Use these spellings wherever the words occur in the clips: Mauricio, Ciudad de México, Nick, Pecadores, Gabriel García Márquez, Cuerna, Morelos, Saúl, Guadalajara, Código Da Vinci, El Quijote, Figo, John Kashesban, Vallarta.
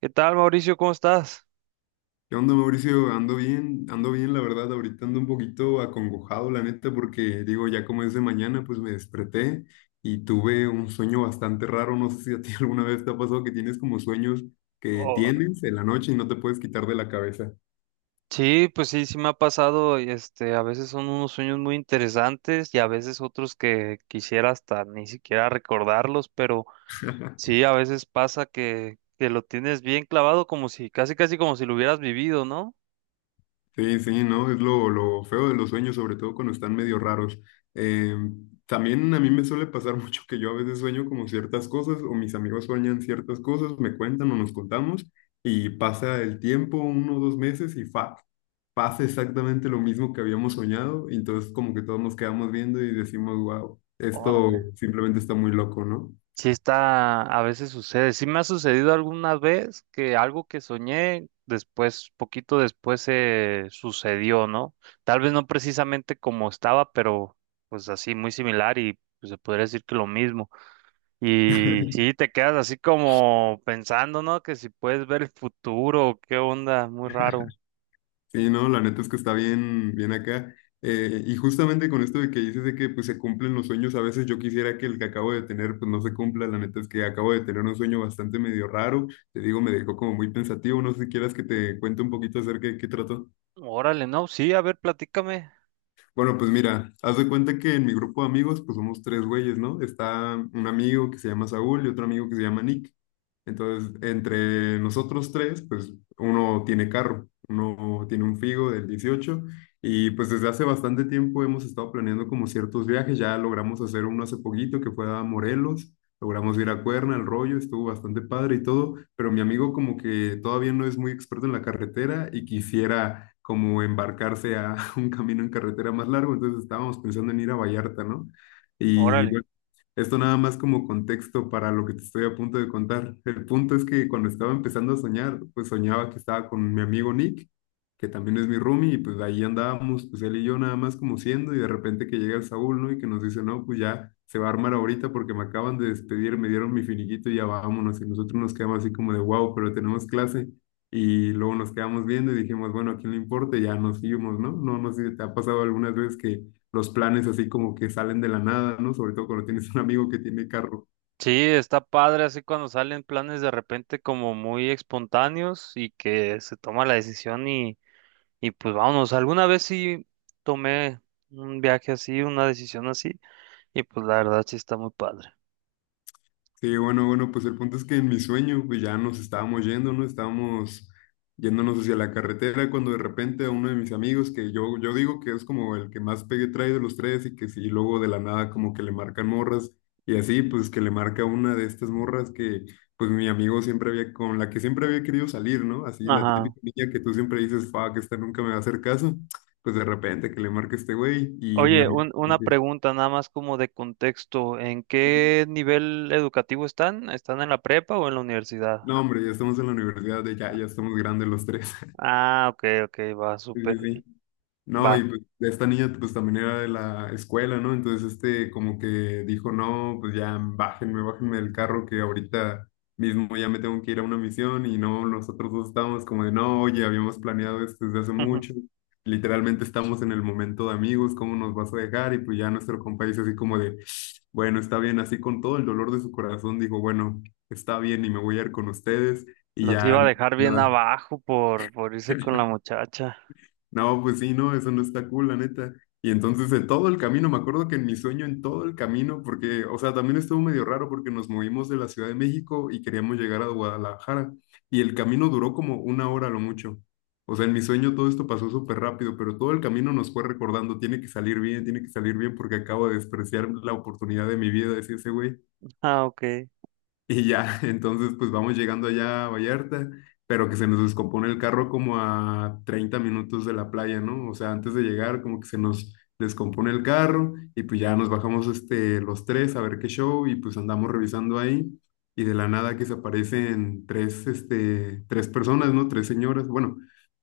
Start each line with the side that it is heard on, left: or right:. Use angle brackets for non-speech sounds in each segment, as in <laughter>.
right: ¿Qué tal, Mauricio? ¿Cómo estás?
left: ¿Qué onda, Mauricio? Ando bien, la verdad. Ahorita ando un poquito acongojado, la neta, porque digo, ya como es de mañana, pues me desperté y tuve un sueño bastante raro. No sé si a ti <laughs> alguna vez te ha pasado que tienes como sueños que
right: Oh,
left: tienes en la noche y no te puedes quitar de la cabeza.
right: sí, pues sí, sí me ha pasado, y, a veces son unos sueños muy interesantes y a veces otros que quisiera hasta ni siquiera recordarlos, pero
left: <laughs>
right: sí, a veces pasa que lo tienes bien clavado como si, casi casi como si lo hubieras vivido, ¿no?
left: Sí, sí, ¿no? Es lo feo de los sueños, sobre todo cuando están medio raros. Eh, también a mí me suele pasar <laughs> mucho que yo a veces sueño como ciertas cosas o mis amigos sueñan ciertas cosas, me cuentan o nos contamos y pasa el tiempo, 1 o 2 meses y pasa exactamente lo mismo que habíamos soñado y entonces como que todos nos quedamos viendo y decimos, wow, esto
right: Órale.
left: simplemente está muy loco, ¿no?
right: Sí está, a veces sucede. Sí me ha sucedido alguna vez que algo que soñé después, poquito después se sucedió, ¿no? Tal vez no precisamente como estaba, pero pues así muy similar y pues se podría decir que lo mismo. Y
left: <laughs>
right: sí te quedas así como pensando, ¿no? Que si puedes ver el futuro, qué onda, muy raro.
left: Sí, no, la neta es que está bien, bien acá. Y justamente con esto de que dices de que pues se cumplen los sueños, a veces yo quisiera que el que acabo de tener pues no se cumpla, la neta es que acabo de tener un sueño bastante medio raro, te digo, me dejó como muy pensativo, no sé si quieras que te cuente un poquito acerca de qué trató.
right: Órale, no, sí, a ver, platícame.
left: Bueno, pues mira, haz de cuenta que en mi grupo de amigos, pues somos tres güeyes, ¿no? Está un amigo que se llama Saúl y otro amigo que se llama Nick. Entonces, entre nosotros tres, pues uno tiene carro, uno tiene un Figo del 18 y pues desde hace bastante tiempo hemos estado planeando como ciertos viajes, ya logramos hacer uno hace poquito que fue a Morelos. Logramos ir a Cuerna, el rollo, estuvo bastante padre y todo, pero mi amigo como que todavía no es muy experto en la carretera y quisiera como embarcarse a <laughs> un camino en carretera más largo, entonces estábamos pensando en ir a Vallarta, ¿no? Y
right: Órale.
left: bueno, esto nada más como contexto para lo que te estoy a punto de contar. El punto es que cuando estaba empezando a soñar, pues soñaba que estaba con mi amigo Nick, que también es mi roomie, y pues ahí andábamos, pues él y yo nada más como siendo, y de repente que llega el Saúl, ¿no? Y que nos dice, no, pues ya se va a armar ahorita porque me acaban de despedir, me dieron mi finiquito y ya vámonos. Y nosotros nos quedamos así como de, wow, pero tenemos clase. Y luego nos quedamos viendo y dijimos, bueno, ¿a quién le importa? Y ya nos íbamos, ¿no? No, no sé si te ha pasado algunas veces que los planes así como que salen de la nada, ¿no? Sobre todo cuando tienes un amigo que tiene carro.
right: Sí, está padre así cuando salen planes de repente como muy espontáneos y que se toma la decisión y pues vámonos. Alguna vez sí tomé un viaje así, una decisión así y pues la verdad sí está muy padre.
left: Sí, bueno, bueno, pues el punto es que en mi sueño, pues ya nos estábamos yendo, ¿no? Estábamos yéndonos hacia la carretera cuando de repente a uno de mis amigos, que yo digo que es como el que más pegue trae de los tres y que sí, luego de la nada como que le marcan morras y así, pues que le marca una de estas morras que pues mi amigo siempre había, con la que siempre había querido salir, ¿no? Así la
right: Ajá.
left: típica niña que tú siempre dices, fuck, esta nunca me va a hacer caso, pues de repente que le marca este güey y mi
right: Oye,
left: amigo... como
right: una
left: que,
right: pregunta nada más como de contexto. ¿En qué nivel educativo están? ¿Están en la prepa o en la universidad?
left: no, hombre, ya estamos en la universidad, ya estamos grandes los tres.
right: Ah, ok, ok, va,
left: Sí, sí,
right: súper.
left: sí. No, y
right: Va.
left: pues de esta niña pues también era de la escuela, ¿no? Entonces este como que dijo, no, pues ya bájenme, bájenme del carro que ahorita mismo ya me tengo que ir a una misión y no, nosotros dos estábamos como de, no, oye, habíamos planeado esto desde hace mucho,
right: <laughs>
left: literalmente estamos en el momento de amigos, ¿cómo nos vas a dejar? Y pues ya nuestro compa dice así como de, bueno, está bien, así con todo el dolor de su corazón, dijo, bueno, está bien y me voy a ir con ustedes y
right: Los iba
left: ya
right: a dejar bien
left: nada.
right: abajo por irse con la
left: <laughs>
right: muchacha.
left: No, pues sí, no, eso no está cool, la neta. Y entonces en todo el camino, me acuerdo que en mi sueño, en todo el camino, porque, o sea, también estuvo medio raro porque nos movimos de la Ciudad de México y queríamos llegar a Guadalajara. Y el camino duró como 1 hora a lo mucho. O sea, en mi sueño todo esto pasó súper rápido, pero todo el camino nos fue recordando, tiene que salir bien, tiene que salir bien porque acabo de despreciar la oportunidad de mi vida, decía ese güey.
right: Ah, ok.
left: Y ya, <laughs> entonces pues vamos llegando allá a Vallarta, pero que se nos descompone el carro como a 30 minutos de la playa, ¿no? O sea, antes de llegar como que se nos descompone el carro y pues ya nos bajamos este, los tres a ver qué show y pues andamos revisando ahí y de la nada que se aparecen tres personas, ¿no? Tres señoras, bueno,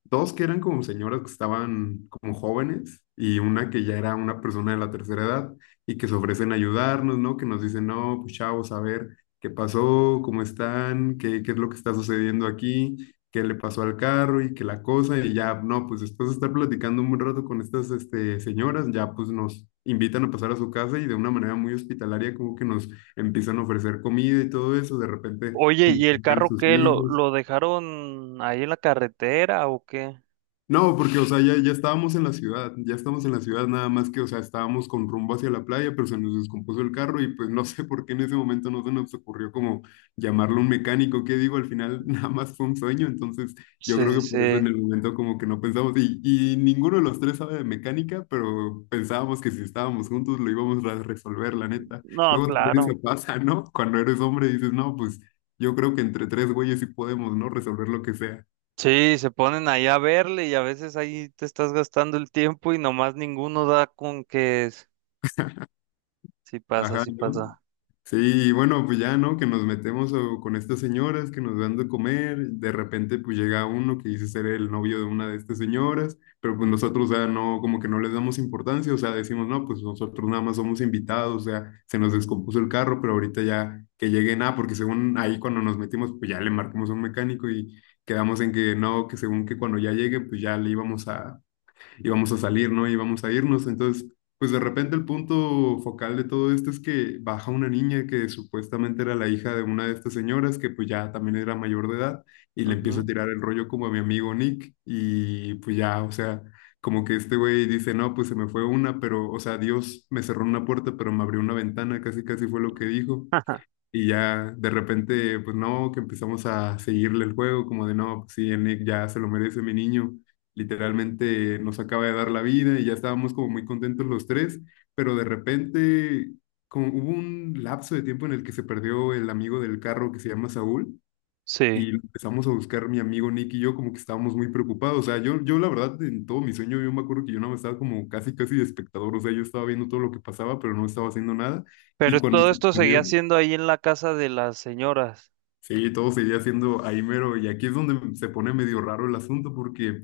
left: dos que eran como señoras que estaban como jóvenes y una que ya era una persona de la tercera edad y que se ofrecen a ayudarnos, ¿no? Que nos dicen, no, pues chavos, a ver qué pasó, cómo están, qué es lo que está sucediendo aquí, qué le pasó al carro y qué la cosa, y ya, no, pues después de estar platicando un buen rato con estas señoras, ya pues nos invitan a pasar a su casa y de una manera muy hospitalaria como que nos empiezan a ofrecer comida y todo eso, de repente
right: Oye,
left: como
right: ¿y
left: que
right: el
left: llegan
right: carro
left: sus
right: qué? ¿Lo,
left: hijos.
right: lo dejaron ahí en la carretera o qué?
left: No, porque, o sea, ya, ya estábamos en la ciudad, ya estamos en la ciudad, nada más que, o sea, estábamos con rumbo hacia la playa, pero se nos descompuso el carro y pues no sé por qué en ese momento no se nos ocurrió como llamarlo un mecánico, que digo, al final <laughs> nada más fue un sueño, entonces yo
right: Sí, sí,
left: creo que por eso en
right: sí.
left: el momento como que no pensamos y ninguno de los tres sabe de mecánica, pero pensábamos que si estábamos juntos lo íbamos a resolver, la neta.
right: No,
left: Luego también eso
right: claro.
left: pasa, ¿no? Cuando eres hombre dices, no, pues yo creo que entre tres güeyes sí podemos, ¿no? Resolver lo que sea.
right: Sí, se ponen ahí a verle y a veces ahí te estás gastando el tiempo y nomás ninguno da con que es. Sí pasa,
left: Ajá,
right: sí
left: ¿no?
right: pasa.
left: Sí, y bueno, pues ya, ¿no? Que nos metemos con estas señoras que nos dan de comer, de repente pues llega uno que dice ser el novio de una de estas señoras, pero pues nosotros, o sea, no, como que no les damos importancia, o sea, decimos, no, pues nosotros nada más somos invitados, o sea, se nos descompuso el carro, pero ahorita ya que lleguen, ah, porque según ahí cuando nos metimos, pues ya le marcamos a un mecánico y quedamos en que no, que según que cuando ya llegue, pues ya le íbamos a, y vamos a salir, ¿no? Y vamos a irnos. Entonces, pues de repente el punto focal de todo esto es que baja una niña que supuestamente era la hija de una de estas señoras, que pues ya también era mayor de edad, y le empieza a
right: Ujú.
left: tirar el rollo como a mi amigo Nick, y pues ya, o sea, como que este güey dice, no, pues se me fue una, pero, o sea, Dios me cerró una puerta, pero me abrió una ventana, casi casi fue lo que dijo.
right: <laughs>
left: Y ya de repente, pues no, que empezamos a seguirle el juego, como de no, pues sí, el Nick ya se lo merece, mi niño. Literalmente nos acaba de dar la vida y ya estábamos como muy contentos los tres, pero de repente como hubo un lapso de tiempo en el que se perdió el amigo del carro que se llama Saúl y
right: Sí.
left: lo empezamos a buscar mi amigo Nick y yo como que estábamos muy preocupados. O sea, yo la verdad en todo mi sueño yo me acuerdo que yo no estaba como casi casi de espectador, o sea, yo estaba viendo todo lo que pasaba, pero no estaba haciendo nada. Y
right: Pero
left: cuando
right: todo
left: se
right: esto seguía
left: perdió...
right: siendo ahí en la casa de las señoras.
left: Sí, todo seguía siendo ahí mero. Y aquí es donde se pone medio raro el asunto porque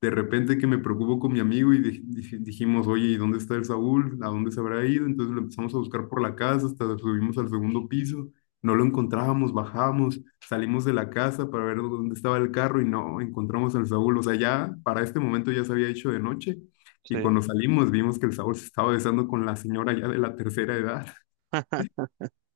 left: de repente que me preocupo con mi amigo y dijimos, oye, ¿y dónde está el Saúl? ¿A dónde se habrá ido? Entonces lo empezamos a buscar por la casa, hasta subimos al segundo piso, no lo encontrábamos, bajamos, salimos de la casa para ver dónde estaba el carro y no encontramos al Saúl. O sea, ya para este momento ya se había hecho de noche y
right: Sí.
left: cuando salimos vimos que el Saúl se estaba besando con la señora ya de la tercera edad.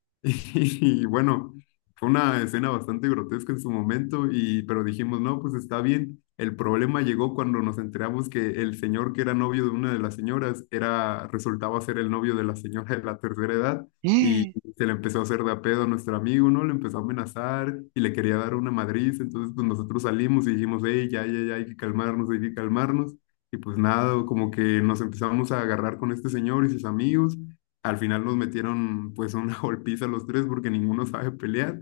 left: <laughs> Y bueno, fue una escena bastante grotesca en su momento, y, pero dijimos, no, pues está bien. El problema llegó cuando nos enteramos que el señor que era novio de una de las señoras era, resultaba ser el novio de la señora de la tercera edad, y
right: <gasps>
left: se le empezó a hacer de a pedo a nuestro amigo, ¿no? Le empezó a amenazar y le quería dar una madriz. Entonces, pues nosotros salimos y dijimos, hey, ya, ya, ya, hay que calmarnos, hay que calmarnos. Y pues nada, como que nos empezamos a agarrar con este señor y sus amigos. Al final nos metieron pues una <laughs> golpiza los tres porque ninguno sabe pelear.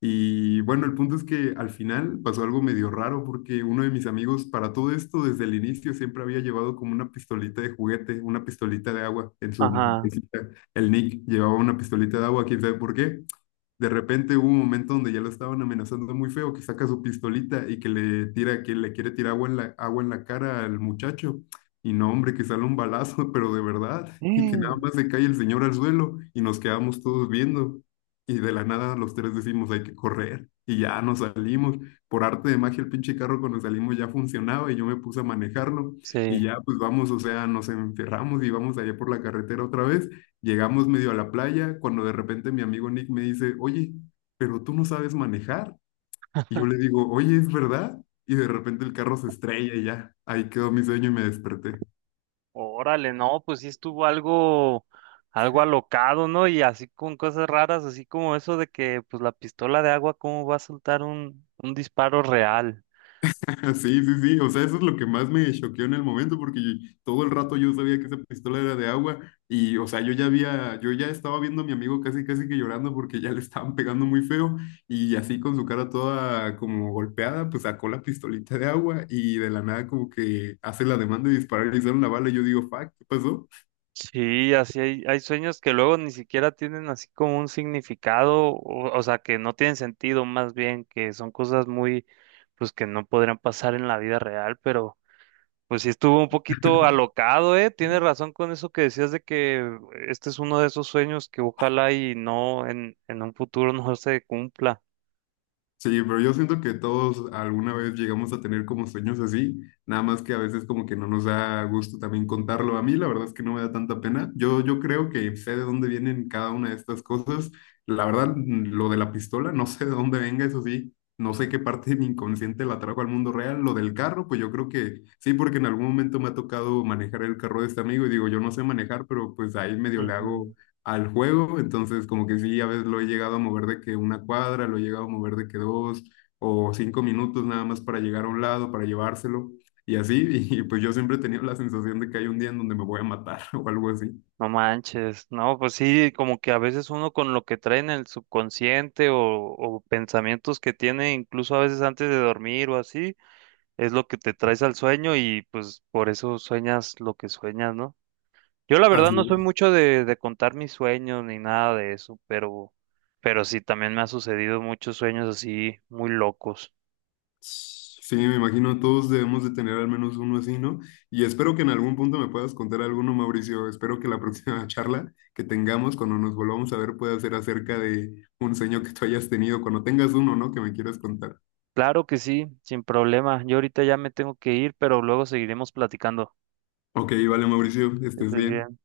left: Y bueno, el punto es que al final pasó algo medio raro porque uno de mis amigos para todo esto desde el inicio siempre había llevado como una pistolita de juguete, una pistolita de agua en su
right: Ajá.
left: mesita. El Nick llevaba una pistolita de agua, quién sabe por qué. De repente hubo un momento donde ya lo estaban amenazando muy feo, que saca su pistolita y que le tira, que le quiere tirar agua en la cara al muchacho. Y no, hombre, que sale un balazo, <laughs> pero de verdad, y que nada
right: <gasps>
left: más se cae el señor al suelo y nos quedamos todos viendo. Y de la nada los tres decimos, hay que correr. Y ya nos salimos. Por arte de magia, el pinche carro cuando salimos ya funcionaba y yo me puse a manejarlo. Y
right: Sí.
left: ya pues vamos, o sea, nos enferramos y vamos allá por la carretera otra vez. Llegamos medio a la playa cuando de repente mi amigo Nick me dice, oye, pero tú no sabes manejar. Y yo le digo, oye, ¿es verdad? Y de repente el carro se estrella y ya, ahí quedó mi sueño y me desperté.
right: Órale, no, pues sí estuvo algo, algo alocado, ¿no? Y así con cosas raras, así como eso de que, pues la pistola de agua, ¿cómo va a soltar un disparo real?
left: <laughs> Sí, sí, sí, o sea, eso es lo que más me choqueó en el momento, porque todo el rato yo sabía que esa pistola era de agua y, o sea, yo ya estaba viendo a mi amigo casi, casi que llorando porque ya le estaban pegando muy feo y así con su cara toda como golpeada, pues sacó la pistolita de agua y de la nada como que hace la demanda de disparar y le hicieron la bala y yo digo, fuck, ¿qué pasó?
right: Sí, así hay, hay sueños que luego ni siquiera tienen así como un significado, o sea, que no tienen sentido, más bien, que son cosas muy, pues que no podrían pasar en la vida real, pero pues sí estuvo un poquito alocado, ¿eh? Tienes razón con eso que decías de que este es uno de esos sueños que ojalá y no en un futuro no se cumpla.
left: Sí, pero yo siento que todos alguna vez llegamos a tener como sueños así, nada más que a veces como que no nos da gusto también contarlo. A mí la verdad es que no me da tanta pena. Yo creo que sé de dónde vienen cada una de estas cosas. La verdad, lo de la pistola, no sé de dónde venga, eso sí. No sé qué parte de mi inconsciente la trajo al mundo real. Lo del carro, pues yo creo que sí, porque en algún momento me ha tocado manejar el carro de este amigo y digo, yo no sé manejar, pero pues ahí medio le hago
right: Ujú.
left: al juego, entonces como que sí, a veces lo he llegado a mover de que una cuadra, lo he llegado a mover de que 2 o 5 minutos nada más para llegar a un lado, para llevárselo y así, y pues yo siempre he tenido la sensación de que hay un día en donde me voy a matar <laughs> o algo así.
right: No manches, no, pues sí, como que a veces uno con lo que trae en el subconsciente o pensamientos que tiene incluso a veces antes de dormir o así, es lo que te traes al sueño y pues por eso sueñas lo que sueñas, ¿no? Yo la verdad
left: Así
right: no soy
left: es.
right: mucho de contar mis sueños ni nada de eso, pero sí, también me ha sucedido muchos sueños así muy locos.
left: Sí, me imagino todos debemos de tener al menos uno así, ¿no? Y espero que en algún punto me puedas contar alguno, Mauricio. Espero que la próxima <laughs> charla que tengamos cuando nos volvamos a ver pueda ser acerca de un sueño que tú hayas tenido, cuando tengas uno, ¿no? Que me quieras contar.
right: Claro que sí, sin problema. Yo ahorita ya me tengo que ir, pero luego seguiremos platicando.
left: Ok, vale, Mauricio,
right: Que
left: estés
right: estés
left: bien.
right: bien.